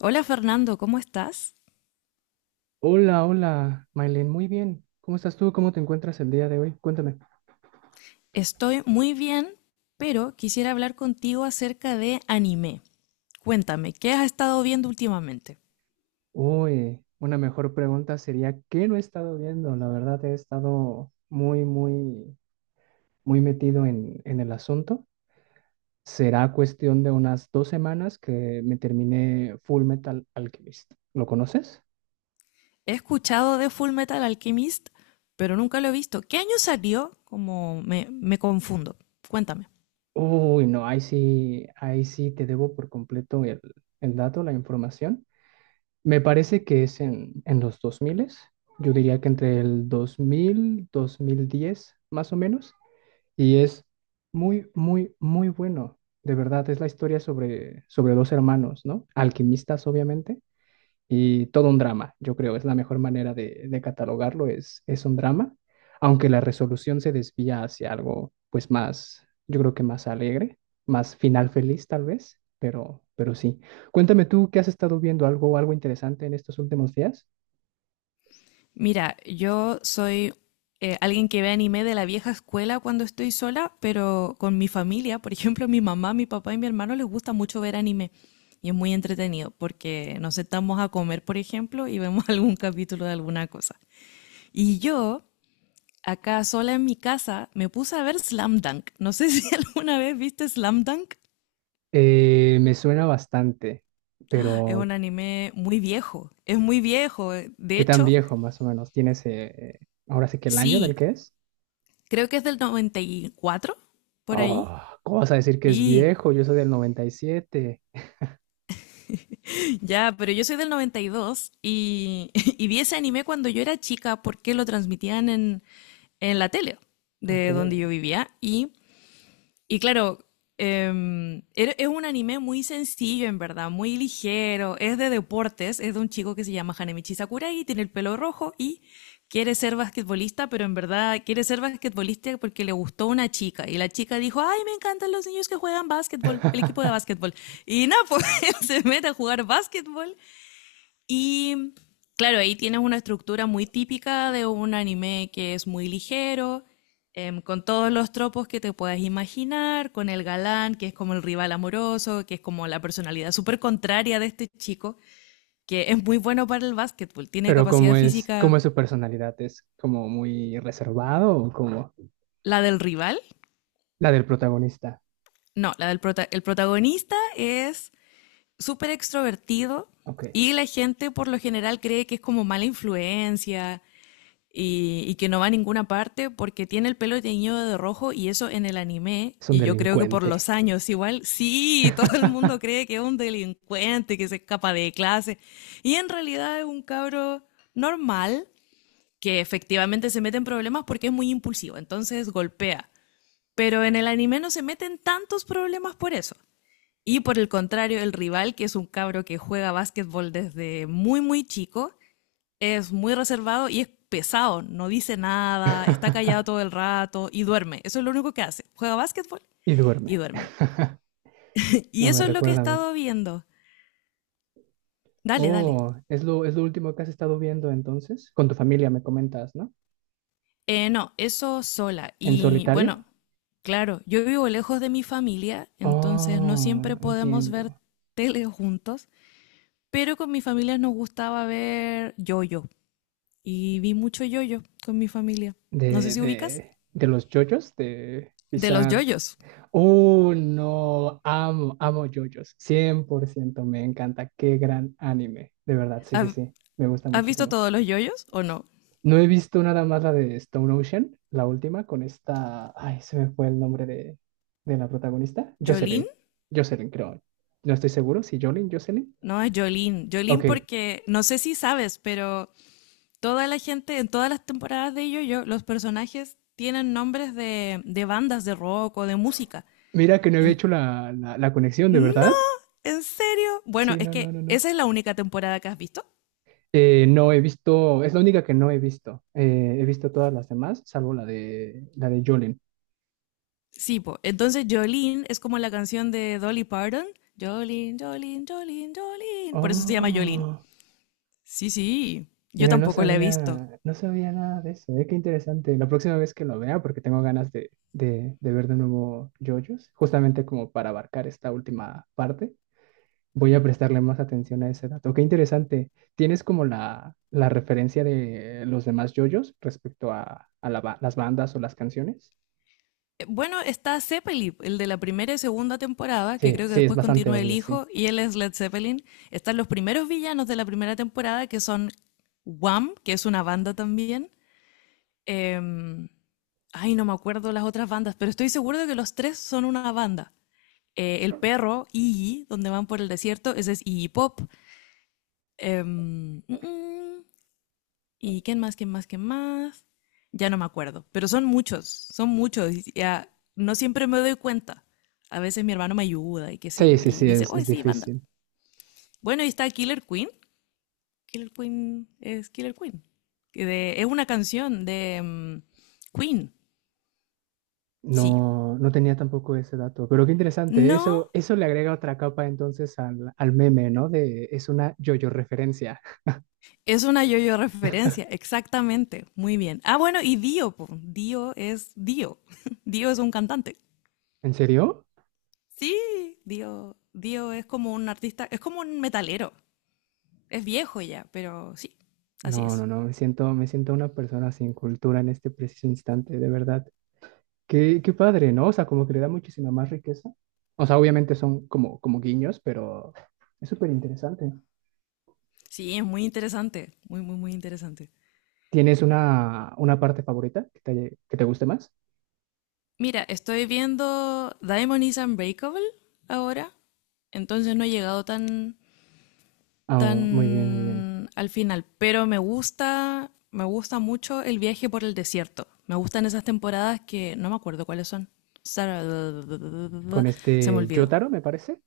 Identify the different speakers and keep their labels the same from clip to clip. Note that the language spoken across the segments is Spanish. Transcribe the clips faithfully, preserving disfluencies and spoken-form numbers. Speaker 1: Hola Fernando, ¿cómo estás?
Speaker 2: Hola, hola, Mailen, muy bien. ¿Cómo estás tú? ¿Cómo te encuentras el día de hoy? Cuéntame.
Speaker 1: Estoy muy bien, pero quisiera hablar contigo acerca de anime. Cuéntame, ¿qué has estado viendo últimamente?
Speaker 2: Uy, una mejor pregunta sería, ¿qué no he estado viendo? La verdad, he estado muy, muy, muy metido en, en el asunto. Será cuestión de unas dos semanas que me terminé Full Metal Alchemist. ¿Lo conoces?
Speaker 1: He escuchado de Full Metal Alchemist, pero nunca lo he visto. ¿Qué año salió? Como me, me confundo. Cuéntame.
Speaker 2: Uy, no, ahí sí, ahí sí te debo por completo el, el dato, la información. Me parece que es en, en los dos mil, yo diría que entre el dos dos mil dos mil diez más o menos, y es muy, muy, muy bueno. De verdad, es la historia sobre, sobre dos hermanos, ¿no? Alquimistas, obviamente, y todo un drama, yo creo, es la mejor manera de, de catalogarlo, es, es un drama, aunque la resolución se desvía hacia algo pues más, yo creo que más alegre, más final feliz tal vez, pero, pero sí. Cuéntame tú, ¿qué has estado viendo? ¿Algo, algo interesante en estos últimos días?
Speaker 1: Mira, yo soy eh, alguien que ve anime de la vieja escuela cuando estoy sola, pero con mi familia, por ejemplo, mi mamá, mi papá y mi hermano les gusta mucho ver anime. Y es muy entretenido porque nos sentamos a comer, por ejemplo, y vemos algún capítulo de alguna cosa. Y yo, acá sola en mi casa, me puse a ver Slam Dunk. No sé si alguna vez viste Slam Dunk.
Speaker 2: Eh, me suena bastante,
Speaker 1: Es un
Speaker 2: pero
Speaker 1: anime muy viejo. Es muy viejo. eh. De
Speaker 2: ¿qué tan
Speaker 1: hecho,
Speaker 2: viejo más o menos? ¿Tienes eh, ahora sí que el año del
Speaker 1: sí,
Speaker 2: que es?
Speaker 1: creo que es del noventa y cuatro por ahí.
Speaker 2: Oh, ¿cómo vas a decir que es
Speaker 1: Sí,
Speaker 2: viejo? Yo soy del noventa y siete.
Speaker 1: ya, pero yo soy del noventa y dos y, dos y y vi ese anime cuando yo era chica porque lo transmitían en, en la tele
Speaker 2: Ok.
Speaker 1: de donde yo vivía. Y, y claro, em, era- es un anime muy sencillo en verdad, muy ligero, es de deportes, es de un chico que se llama Hanemichi Sakurai, tiene el pelo rojo y quiere ser basquetbolista, pero en verdad quiere ser basquetbolista porque le gustó una chica. Y la chica dijo, ay, me encantan los niños que juegan básquetbol, el equipo de básquetbol. Y nada, pues él se mete a jugar básquetbol y claro, ahí tienes una estructura muy típica de un anime que es muy ligero, em, con todos los tropos que te puedas imaginar, con el galán, que es como el rival amoroso, que es como la personalidad súper contraria de este chico, que es muy bueno para el básquetbol, tiene
Speaker 2: Pero
Speaker 1: capacidad
Speaker 2: ¿cómo es, cómo
Speaker 1: física,
Speaker 2: es su personalidad? ¿Es como muy reservado o como
Speaker 1: la del rival,
Speaker 2: la del protagonista?
Speaker 1: no, la del prota- el protagonista es súper extrovertido
Speaker 2: Ok,
Speaker 1: y la gente por lo general cree que es como mala influencia, y, y que no va a ninguna parte porque tiene el pelo teñido de rojo y eso en el anime,
Speaker 2: es un
Speaker 1: y yo creo que por los
Speaker 2: delincuente.
Speaker 1: años igual, sí, todo el mundo cree que es un delincuente, que se escapa de clase, y en realidad es un cabro normal que efectivamente se mete en problemas porque es muy impulsivo, entonces golpea. Pero en el anime no se meten tantos problemas por eso. Y por el contrario, el rival, que es un cabro que juega básquetbol desde muy, muy chico, es muy reservado y es pesado, no dice nada, está callado todo el rato y duerme. Eso es lo único que hace. Juega básquetbol
Speaker 2: Y
Speaker 1: y
Speaker 2: duerme.
Speaker 1: duerme. Y
Speaker 2: No me
Speaker 1: eso es lo que he
Speaker 2: recuerda a mí.
Speaker 1: estado viendo. Dale, dale.
Speaker 2: Oh, es lo, es lo último que has estado viendo entonces. Con tu familia me comentas, ¿no?
Speaker 1: Eh, no, eso sola.
Speaker 2: ¿En
Speaker 1: Y bueno,
Speaker 2: solitario?
Speaker 1: claro, yo vivo lejos de mi familia, entonces no
Speaker 2: Oh,
Speaker 1: siempre podemos ver
Speaker 2: entiendo.
Speaker 1: tele juntos, pero con mi familia nos gustaba ver yoyo. Y vi mucho yoyo con mi familia. No sé
Speaker 2: De,
Speaker 1: si ubicas.
Speaker 2: de, de los yoyos, de
Speaker 1: De los
Speaker 2: pisar.
Speaker 1: yoyos.
Speaker 2: Uh, no, amo, amo JoJo's, cien por ciento me encanta, qué gran anime, de verdad, sí, sí,
Speaker 1: ¿Has,
Speaker 2: sí, me gusta
Speaker 1: has visto
Speaker 2: muchísimo.
Speaker 1: todos los yoyos o no?
Speaker 2: No he visto nada más la de Stone Ocean, la última, con esta, ay, se me fue el nombre de, de la protagonista,
Speaker 1: Jolín,
Speaker 2: Jocelyn, Jocelyn, creo, no estoy seguro, si Jolene, Jocelyn.
Speaker 1: no, es Jolín. Jolín
Speaker 2: Ok,
Speaker 1: porque, no sé si sabes, pero toda la gente, en todas las temporadas de Yo-Yo, los personajes tienen nombres de, de bandas de rock o de música.
Speaker 2: mira que no había
Speaker 1: En-
Speaker 2: hecho la, la, la conexión, ¿de
Speaker 1: no,
Speaker 2: verdad?
Speaker 1: ¿en serio? Bueno,
Speaker 2: Sí,
Speaker 1: es
Speaker 2: no, no, no,
Speaker 1: que
Speaker 2: no.
Speaker 1: esa es la única temporada que has visto.
Speaker 2: Eh, no he visto, es la única que no he visto. Eh, he visto todas las demás, salvo la de, la de Jolene.
Speaker 1: Sí, po. Entonces Jolene es como la canción de Dolly Parton. Jolene, Jolene, Jolene, Jolene. Por eso se llama Jolene.
Speaker 2: Oh,
Speaker 1: Sí, sí. Yo
Speaker 2: mira, no
Speaker 1: tampoco la he visto.
Speaker 2: sabía, no sabía nada de eso. eh, Qué interesante. La próxima vez que lo vea, porque tengo ganas de, de, de ver de nuevo JoJo's, justamente como para abarcar esta última parte, voy a prestarle más atención a ese dato. Qué interesante. ¿Tienes como la, la referencia de los demás JoJo's respecto a, a la ba- las bandas o las canciones?
Speaker 1: Eh, Bueno, está Zeppelin, el de la primera y segunda temporada, que
Speaker 2: Sí,
Speaker 1: creo que
Speaker 2: sí, es
Speaker 1: después
Speaker 2: bastante
Speaker 1: continúa el
Speaker 2: obvio, sí.
Speaker 1: hijo, y él es Led Zeppelin. Están los primeros villanos de la primera temporada, que son Wham, que es una banda también. Em, ay, no me acuerdo las otras bandas, pero estoy seguro de que los tres son una banda. Eh, el perro, Iggy, donde van por el desierto, ese es Iggy Pop. Em, mm, mm, ¿Y quién más, quién más, quién más? Ya no me acuerdo, pero son muchos, son muchos. Y ya no siempre me doy cuenta. A veces mi hermano me ayuda y qué sé
Speaker 2: Sí,
Speaker 1: yo,
Speaker 2: sí,
Speaker 1: y
Speaker 2: sí,
Speaker 1: dice,
Speaker 2: es,
Speaker 1: oye,
Speaker 2: es
Speaker 1: sí, banda.
Speaker 2: difícil.
Speaker 1: Bueno, y está Killer Queen. Killer Queen es Killer Queen. Que de- es una canción de mm, Queen, sí.
Speaker 2: No, no tenía tampoco ese dato, pero qué interesante.
Speaker 1: No,
Speaker 2: Eso, eso le agrega otra capa entonces al, al meme, ¿no? De es una yo-yo referencia.
Speaker 1: es una yo-yo referencia, exactamente. Muy bien. Ah, bueno, y Dio, po. Dio es Dio. Dio es un cantante.
Speaker 2: ¿En serio?
Speaker 1: Sí, Dio, Dio es como un artista, es como un metalero. Es viejo ya, pero sí, así
Speaker 2: No,
Speaker 1: es.
Speaker 2: no, no. Me siento, me siento una persona sin cultura en este preciso instante, de verdad. Qué, qué padre, ¿no? O sea, como que le da muchísima más riqueza. O sea, obviamente son como, como guiños, pero es súper interesante.
Speaker 1: Sí, es muy interesante, muy, muy, muy interesante.
Speaker 2: ¿Tienes una, una parte favorita que te, haya- que te guste más?
Speaker 1: Mira, estoy viendo Diamond is Unbreakable ahora, entonces no he llegado tan,
Speaker 2: Ah, muy bien, muy bien.
Speaker 1: tan al final, pero me gusta, me gusta mucho el viaje por el desierto. Me gustan esas temporadas que no me acuerdo cuáles son. Sara-
Speaker 2: Con
Speaker 1: Se me
Speaker 2: este
Speaker 1: olvidó.
Speaker 2: Jotaro, me parece.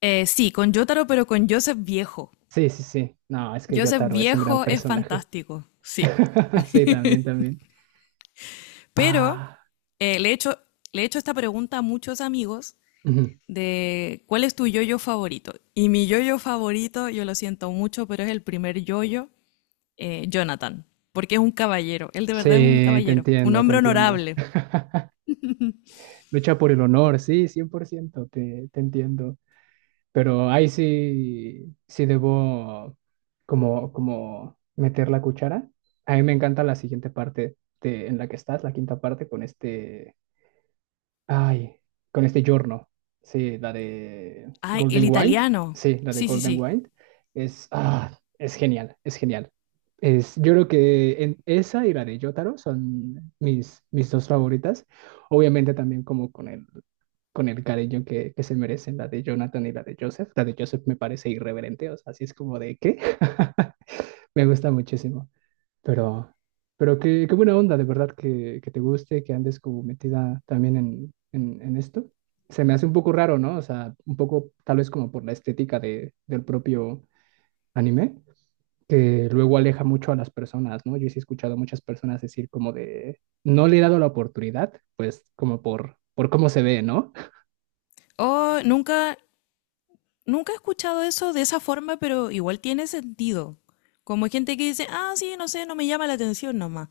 Speaker 1: Eh, sí, con Jotaro, pero con Joseph Viejo.
Speaker 2: Sí, sí, sí. No, es que
Speaker 1: Joseph
Speaker 2: Yotaro es un gran
Speaker 1: Viejo es
Speaker 2: personaje.
Speaker 1: fantástico, sí.
Speaker 2: Sí, también, también.
Speaker 1: Pero
Speaker 2: Ah,
Speaker 1: eh, le he hecho, le he hecho esta pregunta a muchos amigos
Speaker 2: ujú.
Speaker 1: de cuál es tu yoyo favorito. Y mi yoyo favorito, yo lo siento mucho, pero es el primer yoyo, eh, Jonathan, porque es un caballero. Él de verdad es un
Speaker 2: Sí, te
Speaker 1: caballero, un
Speaker 2: entiendo, te
Speaker 1: hombre
Speaker 2: entiendo.
Speaker 1: honorable.
Speaker 2: Lucha por el honor, sí, cien por ciento te, te entiendo. Pero ahí sí, sí debo como, como meter la cuchara. A mí me encanta la siguiente parte de- en la que estás, la quinta parte, con este. Ay, con este giorno. Sí, la de
Speaker 1: Ay, el
Speaker 2: Golden Wind.
Speaker 1: italiano.
Speaker 2: Sí, la de
Speaker 1: Sí, sí,
Speaker 2: Golden
Speaker 1: sí.
Speaker 2: Wind. Es, ah, es genial, es genial. Es, yo creo que en- esa y la de Jotaro son mis, mis dos favoritas. Obviamente también como con el, con el cariño que, que se merecen la de Jonathan y la de Joseph. La de Joseph me parece irreverente, o sea, así es como de qué. Me gusta muchísimo. Pero, pero qué, qué buena onda, de verdad, que, que te guste, que andes como metida también en, en, en esto. Se me hace un poco raro, ¿no? O sea, un poco tal vez como por la estética de, del propio anime, que luego aleja mucho a las personas, ¿no? Yo sí he escuchado a muchas personas decir como de, no le he dado la oportunidad, pues como por, por cómo se ve, ¿no?
Speaker 1: Oh, nunca, nunca he escuchado eso de esa forma, pero igual tiene sentido. Como hay gente que dice, ah, sí, no sé, no me llama la atención nomás.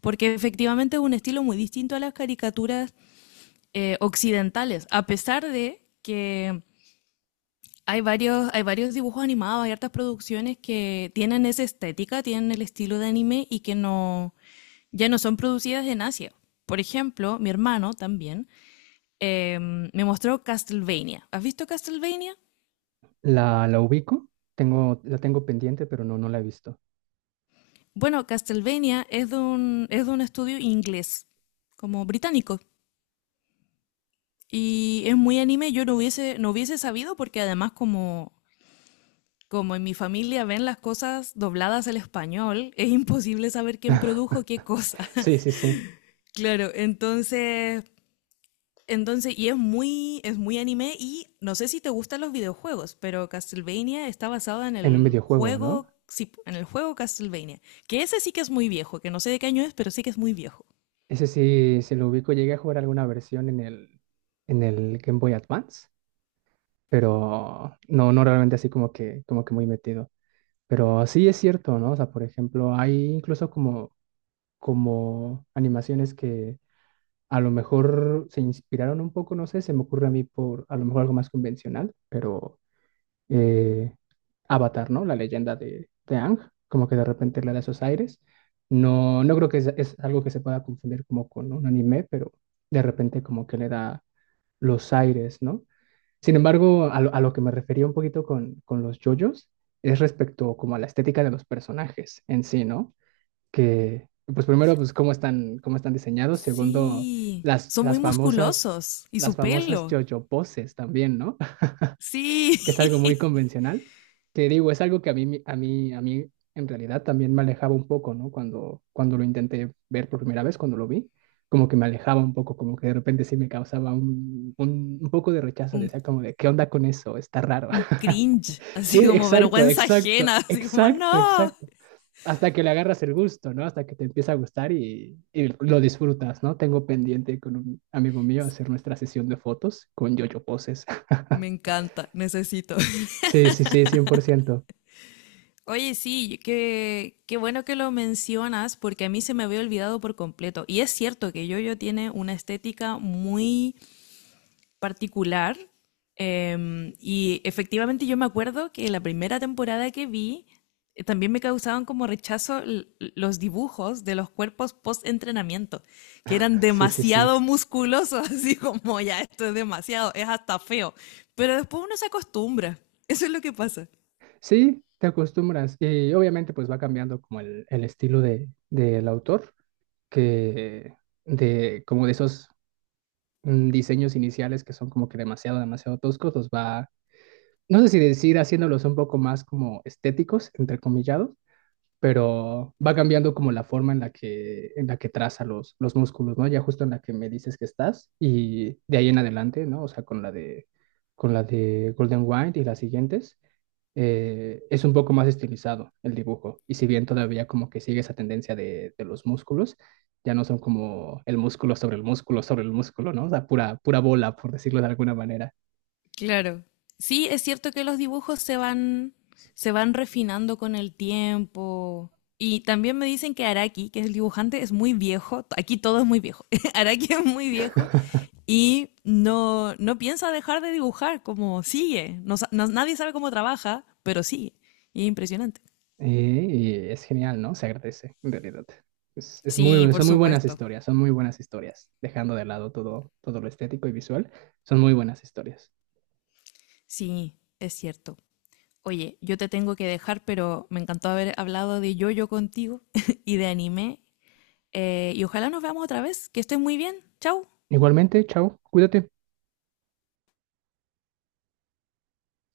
Speaker 1: Porque efectivamente es un estilo muy distinto a las caricaturas eh, occidentales, a pesar de que hay varios, hay varios dibujos animados, hay hartas producciones que tienen esa estética, tienen el estilo de anime y que no, ya no son producidas en Asia. Por ejemplo, mi hermano también eh, me mostró Castlevania. ¿Has visto Castlevania?
Speaker 2: La, la ubico, tengo, la tengo pendiente, pero no, no la he visto.
Speaker 1: Bueno, Castlevania es de un, es de un estudio inglés, como británico. Y es muy anime, yo no hubiese, no hubiese sabido porque además como como en mi familia ven las cosas dobladas al español, es imposible saber quién produjo qué cosa.
Speaker 2: Sí, sí, sí,
Speaker 1: Claro, entonces, entonces, y es muy, es muy anime y no sé si te gustan los videojuegos, pero Castlevania está basado en
Speaker 2: en un
Speaker 1: el
Speaker 2: videojuego, ¿no?
Speaker 1: juego, sí, en el juego Castlevania, que ese sí que es muy viejo, que no sé de qué año es, pero sí que es muy viejo.
Speaker 2: Ese sí, se lo ubico, llegué a jugar alguna versión en el, en el Game Boy Advance, pero no, no realmente así como que, como que muy metido. Pero sí es cierto, ¿no? O sea, por ejemplo, hay incluso como, como animaciones que a lo mejor se inspiraron un poco, no sé, se me ocurre a mí por a lo mejor algo más convencional, pero eh, Avatar, ¿no? La leyenda de, de Aang, como que de repente le da esos aires. No, no creo que es, es algo que se pueda confundir como con un anime, pero de repente como que le da los aires, ¿no? Sin embargo, a lo, a lo que me refería un poquito con, con los yoyos es respecto como a la estética de los personajes en sí, ¿no? Que, pues primero, pues cómo están, cómo están diseñados. Segundo,
Speaker 1: Sí,
Speaker 2: las,
Speaker 1: son muy
Speaker 2: las famosas,
Speaker 1: musculosos y
Speaker 2: las
Speaker 1: su
Speaker 2: famosas
Speaker 1: pelo.
Speaker 2: yoyo poses también, ¿no?
Speaker 1: Sí,
Speaker 2: Que es algo muy convencional, que digo, es algo que a mí, a mí, a mí en realidad también me alejaba un poco, ¿no? Cuando, cuando lo intenté ver por primera vez, cuando lo vi, como que me alejaba un poco, como que de repente sí me causaba un, un, un poco de rechazo,
Speaker 1: un,
Speaker 2: decía como de, ¿qué onda con eso? Está raro.
Speaker 1: un cringe,
Speaker 2: Sí,
Speaker 1: así como
Speaker 2: exacto,
Speaker 1: vergüenza
Speaker 2: exacto,
Speaker 1: ajena, así como
Speaker 2: exacto,
Speaker 1: no.
Speaker 2: exacto. Hasta que le agarras el gusto, ¿no? Hasta que te empieza a gustar y, y lo disfrutas, ¿no? Tengo pendiente con un amigo mío hacer nuestra sesión de fotos con yo-yo poses.
Speaker 1: Me encanta, necesito.
Speaker 2: Sí, sí, sí, cien por ciento.
Speaker 1: Oye, sí, qué, qué bueno que lo mencionas porque a mí se me había olvidado por completo. Y es cierto que Yoyo tiene una estética muy particular. Em, y efectivamente yo me acuerdo que la primera temporada que vi eh, también me causaban como rechazo l- los dibujos de los cuerpos post-entrenamiento, que eran
Speaker 2: Sí, sí, sí.
Speaker 1: demasiado musculosos, así como ya esto es demasiado, es hasta feo. Pero después uno se acostumbra. Eso es lo que pasa.
Speaker 2: Sí, te acostumbras. Y obviamente pues va cambiando como el, el estilo de, del autor, que de como de esos mm, diseños iniciales que son como que demasiado, demasiado toscos, los va, no sé si decir haciéndolos un poco más como estéticos, entre comillados, pero va cambiando como la forma en la que, en la que traza los, los músculos, ¿no? Ya justo en la que me dices que estás y de ahí en adelante, ¿no? O sea, con la de, con la de Golden White y las siguientes eh, es un poco más estilizado el dibujo. Y si bien todavía como que sigue esa tendencia de, de los músculos, ya no son como el músculo sobre el músculo sobre el músculo, ¿no? O sea, pura, pura bola, por decirlo de alguna manera.
Speaker 1: Claro. Sí, es cierto que los dibujos se van, se van refinando con el tiempo. Y también me dicen que Araki, que es el dibujante, es muy viejo. Aquí todo es muy viejo. Araki es muy viejo y no, no piensa dejar de dibujar, como sigue. No sa- no- nadie sabe cómo trabaja, pero sigue. Y es impresionante.
Speaker 2: Eh, Y, es genial, ¿no? Se agradece, en realidad. Es, es
Speaker 1: Sí,
Speaker 2: muy,
Speaker 1: por
Speaker 2: son muy buenas
Speaker 1: supuesto.
Speaker 2: historias, son muy buenas historias. Dejando de lado todo, todo lo estético y visual, son muy buenas historias.
Speaker 1: Sí, es cierto. Oye, yo te tengo que dejar, pero me encantó haber hablado de yoyo contigo y de anime. Eh, y ojalá nos veamos otra vez. Que estés muy bien. Chau.
Speaker 2: Igualmente, chao, cuídate.